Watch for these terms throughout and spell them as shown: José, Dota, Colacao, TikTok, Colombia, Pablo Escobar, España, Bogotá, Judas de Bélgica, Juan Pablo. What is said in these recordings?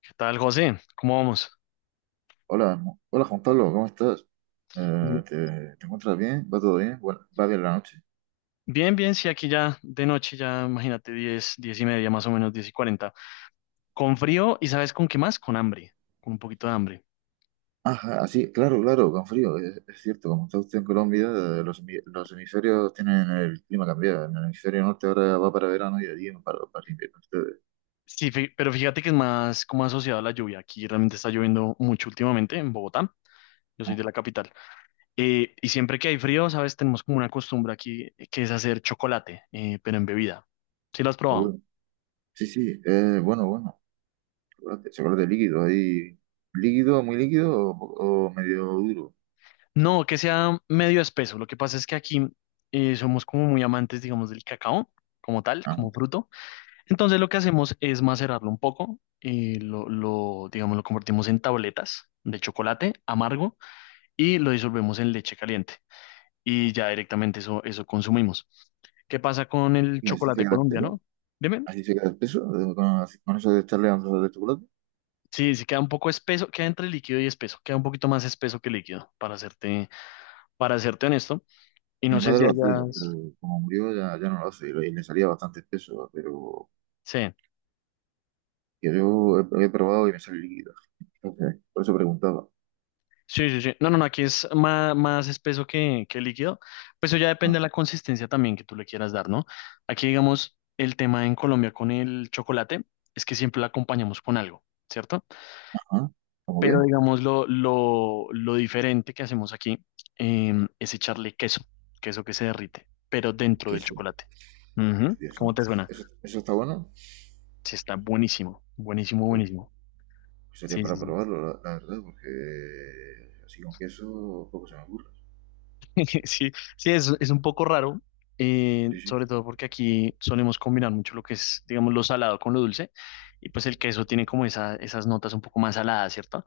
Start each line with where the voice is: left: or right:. left: ¿Qué tal, José? ¿Cómo vamos?
right: Hola, hola Juan Pablo, ¿cómo estás?
left: Bien,
right: ¿Te encuentras bien? ¿Va todo bien? Bueno, va bien la noche.
left: bien, bien, sí, aquí ya de noche, ya imagínate, 10, 10:30, más o menos, 10:40. Con frío y, ¿sabes con qué más? Con hambre, con un poquito de hambre.
right: Ajá, así, claro, claro, con frío, es cierto. Como está usted en Colombia, los hemisferios tienen el clima cambiado. En el hemisferio norte ahora va para verano y allí para invierno. Ustedes.
left: Sí, pero fíjate que es más como asociado a la lluvia. Aquí realmente está lloviendo mucho últimamente en Bogotá. Yo
right: Oh,
left: soy de la capital. Y siempre que hay frío, ¿sabes? Tenemos como una costumbre aquí, que es hacer chocolate, pero en bebida. ¿Sí lo has
right: oh,
left: probado?
right: bueno. Sí, sí, bueno, bueno. Chocolate, chocolate líquido, ahí. ¿Líquido, muy líquido o medio duro?
left: No, que sea medio espeso. Lo que pasa es que aquí somos como muy amantes, digamos, del cacao como tal,
right: Ah,
left: como fruto. Entonces lo que hacemos es macerarlo un poco, digamos, lo convertimos en tabletas de chocolate amargo y lo disolvemos en leche caliente y ya directamente eso consumimos. ¿Qué pasa con el
right: ¿y así se
left: chocolate
right: queda espeso?
left: colombiano? Dime.
right: ¿Así se queda espeso? ¿Con eso de echarle onzas de chocolate?
left: Sí, sí queda un poco espeso, queda entre líquido y espeso, queda un poquito más espeso que líquido, para serte honesto. Y no
right: Mi
left: sé si
right: madre lo hacía, pero
left: hayas...
right: como murió ya, ya no lo hace y le salía bastante espeso, pero
left: Sí.
right: que yo he probado y me sale líquido. Entonces, por eso preguntaba.
left: Sí, sí, sí. No, no, no, aquí es más, más espeso que líquido. Pues eso ya depende
right: Ah,
left: de la consistencia también que tú le quieras dar, ¿no? Aquí, digamos, el tema en Colombia con el chocolate es que siempre lo acompañamos con algo, ¿cierto?
right: ah, ¿cómo
left: Pero,
right: qué?
left: digamos, lo diferente que hacemos aquí es echarle queso, queso que se derrite, pero dentro del
right: Queso.
left: chocolate.
right: Dios,
left: Ujú.
right: Dios
left: ¿Cómo te
right: santo.
left: suena?
right: ¿Eso, eso está bueno?
left: Sí, está buenísimo, buenísimo,
right: Uy,
left: buenísimo.
right: pues sería
left: Sí, sí,
right: para
left: sí.
right: probarlo, la verdad, porque así con queso poco se me ocurre.
left: Sí, sí, es un poco raro,
right: Sí, sí,
left: sobre todo porque aquí solemos combinar mucho lo que es, digamos, lo salado con lo dulce, y pues el queso tiene como esas notas un poco más saladas, ¿cierto?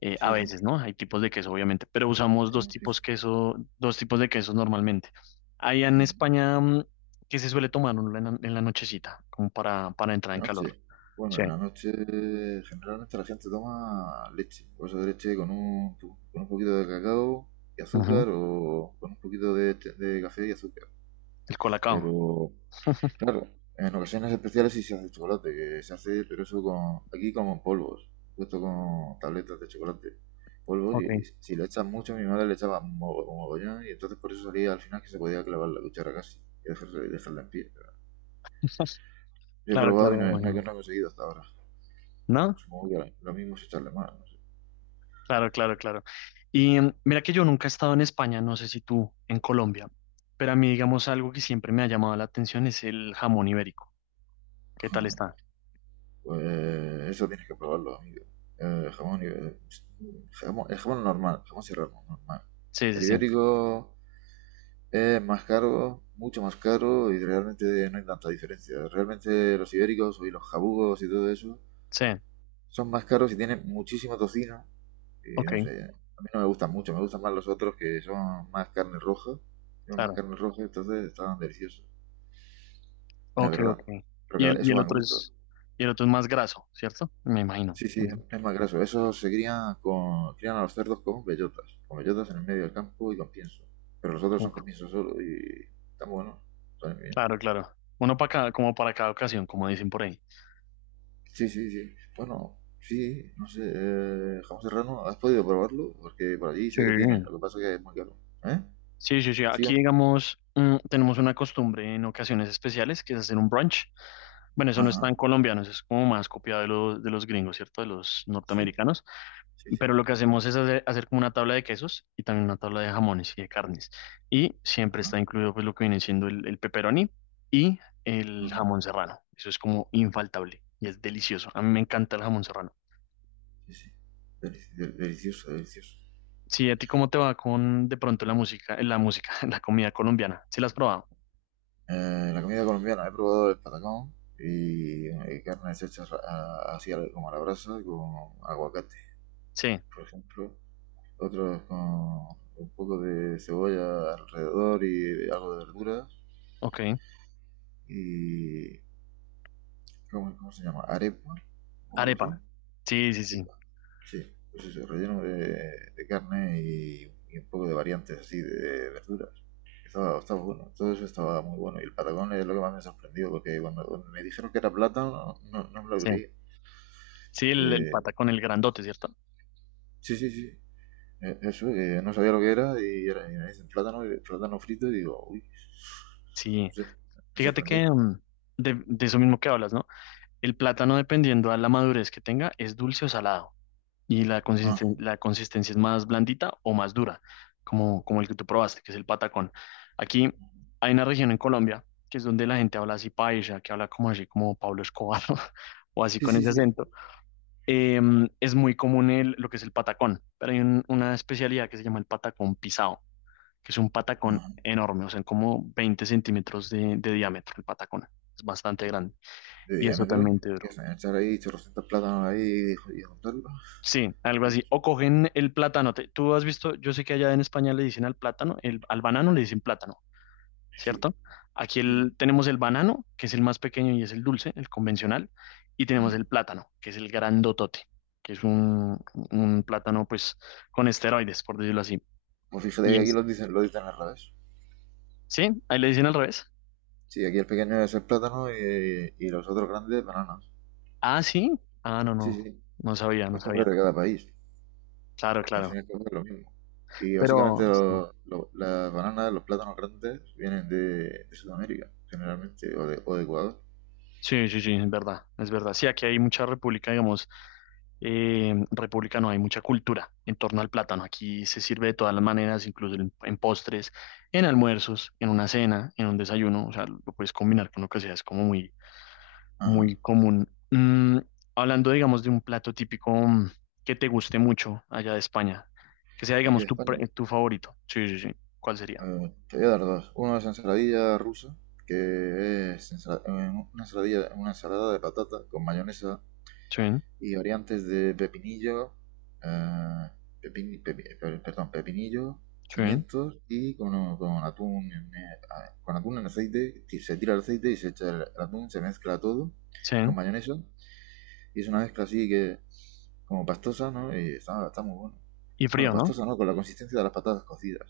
left: A
right: sí, sí,
left: veces, ¿no? Hay tipos de queso, obviamente, pero usamos
right: hay buenos quesos.
left: dos tipos de quesos normalmente. Allá en España, ¿qué se suele tomar uno en la nochecita? Como para entrar
right: La
left: en calor.
right: noche. Bueno,
left: Sí.
right: en la noche generalmente la gente toma leche, bolsa de leche con un, con un poquito de cacao y
left: Ujú.
right: azúcar o con un poquito de, de café y azúcar.
left: El colacao.
right: Pero claro, en ocasiones especiales sí se hace chocolate, que se hace, pero eso con, aquí como en polvos, puesto con tabletas de chocolate, polvos
left: Ok,
right: y si le echas mucho, mi madre le echaba un un mogollón y entonces por eso salía al final que se podía clavar la cuchara casi y dejarla, dejarla en pie. Pero yo he
left: claro,
right: probado
left: claro,
right: y no,
left: me
right: no
left: imagino.
right: he conseguido hasta ahora.
left: ¿No?
right: Supongo que lo mismo es echarle más. No sé.
left: Claro, claro, claro. Y mira que yo nunca he estado en España, no sé si tú en Colombia, pero a mí, digamos, algo que siempre me ha llamado la atención es el jamón ibérico. ¿Qué tal está?
right: Pues eso tienes que probarlo, amigo. Jamón, el jamón normal, jamón serrano, normal.
left: Sí, sí,
right: El
left: sí.
right: ibérico es más caro, mucho más caro y realmente no hay tanta diferencia. Realmente los ibéricos y los jabugos y todo eso
left: Sí,
right: son más caros y tienen muchísimo tocino. Y
left: ok,
right: no sé, a mí no me gustan mucho, me gustan más los otros que son más carne roja. Tienen más
left: claro.
right: carne roja, entonces estaban deliciosos, la
left: Ok,
right: verdad.
left: ok.
right: Pero
left: Y
right: eso
left: el
right: va en
left: otro
right: gusto.
left: es, y el otro es más graso, ¿cierto? Me imagino.
right: Sí, sí,
left: Sí.
right: es más graso. Esos se crían, con, crían a los cerdos con bellotas en el medio del campo y con pienso. Pero los otros son
left: Uf,
right: con pienso solo y están buenos, están bien.
left: claro, claro. Uno para cada, como para cada ocasión, como dicen por ahí.
right: Sí, sí, sí. Bueno, sí, no sé, jamón serrano, ¿has podido probarlo? Porque por allí
left: Sí.
right: sé que tienen, lo que pasa es que es muy caro. ¿Eh?
left: Sí, sí, sí. Aquí,
right: ¿Sigan?
left: digamos, tenemos una costumbre en ocasiones especiales que es hacer un brunch. Bueno, eso no es
right: Ajá,
left: tan colombiano, eso es como más copiado de los gringos, ¿cierto? De los
right: sí,
left: norteamericanos.
right: sí, sí,
left: Pero lo que hacemos es hacer como una tabla de quesos y también una tabla de jamones y de carnes. Y siempre
right: ajá,
left: está incluido pues lo que viene siendo el pepperoni y el
right: ajá,
left: jamón serrano. Eso es como infaltable y es delicioso. A mí me encanta el jamón serrano.
right: sí, sí. Delicioso, delicioso.
left: Sí, ¿a ti cómo te va con de pronto la música, la comida colombiana? ¿Sí la has probado?
right: La comida colombiana, he probado el patacón y carnes hechas así como a la brasa, con aguacate,
left: Sí,
right: por ejemplo. Otros con un poco de cebolla alrededor y algo de verduras.
left: ok.
right: Y, cómo se llama? Arepa o algo así.
left: Arepa. Sí, sí, sí.
right: Arepa. Sí, pues eso, relleno de carne y un poco de variantes así de verduras. Estaba, estaba bueno, todo eso estaba muy bueno. Y el patagón es lo que más me sorprendió, porque cuando me dijeron que era plátano, no, no me lo
left: Sí,
right: creí.
left: sí el
right: Porque-
left: pata con el grandote, ¿cierto?
right: sí, sí, sí. Eso, que no sabía lo que era y, era, y me dicen plátano, plátano frito y digo, uy,
left: Sí.
right: no sé, me
left: Fíjate
right: sorprendió.
left: que mm, de eso mismo que hablas, ¿no? El plátano, dependiendo a la madurez que tenga, es dulce o salado. Y la
right: Ah,
left: la consistencia es más blandita o más dura, como, como el que tú probaste, que es el patacón. Aquí hay una región en Colombia que es donde la gente habla así paisa, que habla como así, como Pablo Escobar, o así
right: sí,
left: con
right: sí,
left: ese
right: sí.
left: acento. Eh, es muy común el, lo que es el patacón, pero hay una especialidad que se llama el patacón pisado, que es un patacón
right: Ajá.
left: enorme, o sea, como 20 centímetros de diámetro el patacón. Es bastante grande
right: De
left: y es
right: diámetro,
left: totalmente
right: y
left: duro.
right: hasta echar ahí chorrocientos plátanos ahí y, y juntarlo.
left: Sí, algo
right: Y yo,
left: así. O cogen el plátano. Tú has visto, yo sé que allá en España le dicen al plátano, el, al banano le dicen plátano,
right: sí,
left: ¿cierto? Aquí
right: sí, sí.
left: el- tenemos el banano, que es el más pequeño y es el dulce, el convencional, y tenemos
right: Ajá.
left: el plátano, que es el grandotote, que es un plátano pues con esteroides, por decirlo así.
right: Pues fíjate
left: Y
right: que aquí
left: es,
right: lo dicen al revés.
left: ¿sí? Ahí le dicen al revés.
right: Sí, aquí el pequeño es el plátano y los otros grandes bananas.
left: Ah, sí. Ah, no,
right: Sí,
left: no.
right: sí.
left: No sabía, no
right: Costumbres
left: sabía.
right: de cada país,
left: Claro,
right: porque al fin
left: claro.
right: y al cabo es lo mismo. Y básicamente
left: Pero sí,
right: las bananas, los plátanos grandes vienen de Sudamérica, generalmente, o de Ecuador.
left: sí, sí, sí, es verdad, es verdad. Sí, aquí hay mucha república, digamos, república no, hay mucha cultura en torno al plátano. Aquí se sirve de todas las maneras, incluso en postres, en almuerzos, en una cena, en un desayuno. O sea, lo puedes combinar con lo que sea, es como muy,
right: Ajá.
left: muy común. Hablando, digamos, de un plato típico, que te guste mucho allá de España, que sea,
right: Y aquí
left: digamos,
right: de
left: tu,
right: España.
left: tu favorito. Sí, sí, sí. ¿Cuál sería?
right: Te voy a dar dos. Uno es ensaladilla rusa, que es una ensaladilla, una ensalada de patata con mayonesa,
left: Sí,
right: y variantes de pepinillo, eh, pepin- pepi- perdón, pepinillo,
left: sí,
right: pimientos y con atún, con atún en aceite, se tira el aceite y se echa el, atún, se mezcla todo
left: sí.
right: con mayonesa y es una mezcla así que como pastosa, ¿no? Y está, está muy bueno.
left: Y
right: Bueno,
left: frío, ¿no?
right: pastosa, ¿no? Con la consistencia de las patatas cocidas.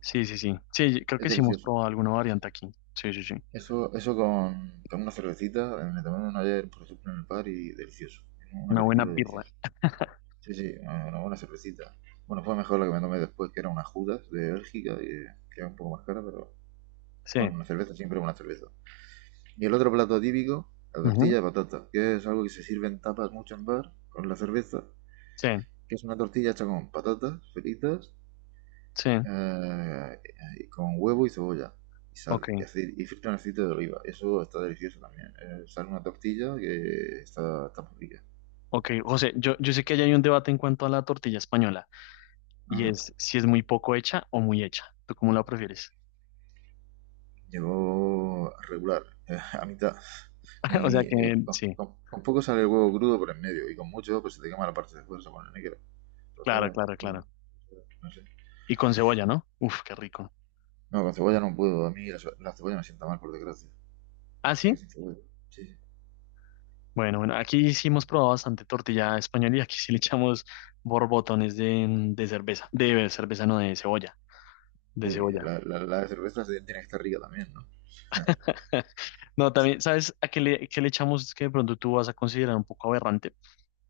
left: Sí, sí, sí. Sí, creo
right: Es
left: que sí hemos
right: delicioso.
left: probado alguna variante aquí. Sí, sí, sí.
right: Eso con una cervecita, me tomaron ayer, por ejemplo, en el bar y delicioso. Un
left: Una buena
right: aperitivo
left: birra.
right: delicioso. Sí, sí, una buena cervecita. Bueno, fue mejor la que me tomé después, que era una Judas de Bélgica, que era un poco más cara, pero
left: Sí.
right: bueno, una cerveza siempre es una cerveza. Y el otro plato típico, la tortilla
left: Ujú.
right: de patata, que es algo que se sirve en tapas mucho en bar con la cerveza,
left: Sí,
right: que es una tortilla hecha con patatas fritas,
left: sí.
right: eh, y con huevo y cebolla, y sal,
left: Ok,
right: y, aceite, y frita en aceite de oliva. Eso está delicioso también. Sale una tortilla que está, está muy rica.
left: ok. José, yo sé que allá hay un debate en cuanto a la tortilla española, y
right: Ajá.
left: es si es muy poco hecha o muy hecha. ¿Tú cómo la prefieres?
right: Llegó regular, a mitad.
left: O
right: Ni,
left: sea que sí,
right: con poco sale el huevo crudo por en medio y con mucho pues se te quema la parte de fuera, se pone negro.
left: claro,
right: Entonces,
left: claro, claro.
right: no sé.
left: Y con cebolla, ¿no? Uf, qué rico.
right: No, con cebolla no puedo. A mí la, la cebolla me sienta mal, por desgracia.
left: ¿Ah,
right: O sea que
left: sí?
right: sin cebolla. Sí, sí.
left: Bueno, bueno, aquí sí hemos probado bastante tortilla española y aquí sí le echamos borbotones de cerveza. De cerveza, no, de cebolla. De
right: Uy,
left: cebolla.
right: la cerveza tiene que estar rica también, ¿no?
left: No,
right: Sí,
left: también, ¿sabes a qué le echamos? Es que de pronto tú vas a considerar un poco aberrante.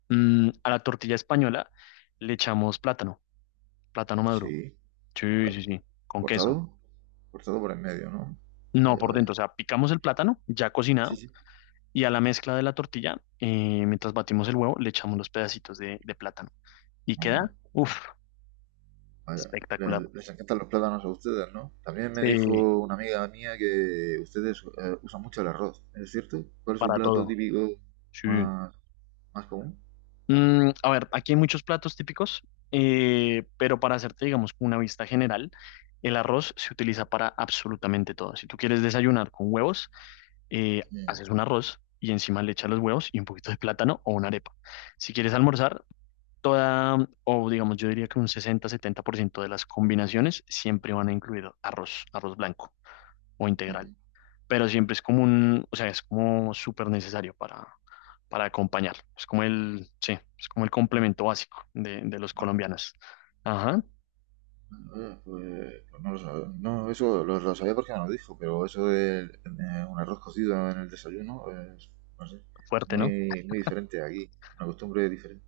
left: A la tortilla española le echamos plátano, plátano maduro.
right: sí.
left: Sí,
right: Pla-
left: sí, sí, con queso.
right: cortado, cortado por en medio, ¿no?
left: No,
right: Vaya,
left: por dentro,
right: vaya.
left: o sea, picamos el plátano ya
right: Sí,
left: cocinado
right: sí.
left: y a la mezcla de la tortilla, mientras batimos el huevo, le echamos los pedacitos de plátano. Y
right: Ajá.
left: queda, uff,
right: Vaya,
left: espectacular.
right: les encantan los plátanos a ustedes, ¿no? También me
left: Sí,
right: dijo una amiga mía que ustedes usan mucho el arroz, ¿es cierto? ¿Cuál es su
left: para
right: plato
left: todo.
right: típico
left: Sí.
right: más, más común?
left: A ver, aquí hay muchos platos típicos, pero para hacerte, digamos, como una vista general, el arroz se utiliza para absolutamente todo. Si tú quieres desayunar con huevos,
right: Mm,
left: haces un arroz y encima le echas los huevos y un poquito de plátano o una arepa. Si quieres almorzar, toda, o digamos, yo diría que un 60-70% de las combinaciones siempre van a incluir arroz, arroz blanco o integral.
right: mm.
left: Pero siempre es como un, o sea, es como súper necesario para acompañar. Es como el, sí, es como el complemento básico de los
right: Ah,
left: colombianos. Ajá,
right: pues, pues no lo sabía. No, eso lo sabía porque me lo dijo, pero eso de un arroz cocido en el desayuno es, no sé,
left: fuerte, ¿no?
right: muy diferente aquí, una costumbre diferente.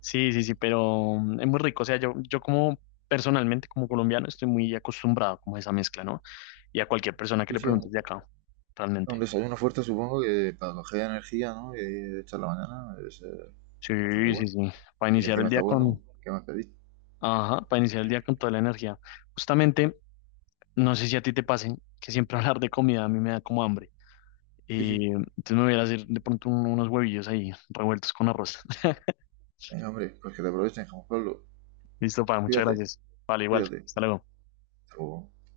left: Sí, sí, sí, pero es muy rico. O sea, yo como personalmente, como colombiano, estoy muy acostumbrado como a esa mezcla, ¿no? Y a cualquier persona que
right: Sí,
left: le
right: sí,
left: preguntes de acá,
right: un
left: realmente.
right: desayuno fuerte supongo que para coger energía, ¿no? Y echar la mañana es
left: Sí,
right: bastante
left: sí,
right: bueno.
left: sí. Para
right: Y si
left: iniciar el
right: encima está
left: día
right: bueno,
left: con,
right: ¿qué más pedís?
left: ajá, para iniciar el día con toda la energía. Justamente, no sé si a ti te pase que siempre hablar de comida a mí me da como hambre.
right: Sí, sí.
left: Entonces me voy a ir a hacer de pronto unos huevillos ahí revueltos con arroz.
right: Venga, hombre, pues que te aprovechen, Juan Pablo.
left: Listo, pa, muchas
right: Cuídate,
left: gracias. Vale, igual.
right: cuídate.
left: Hasta luego.
right: Hasta luego.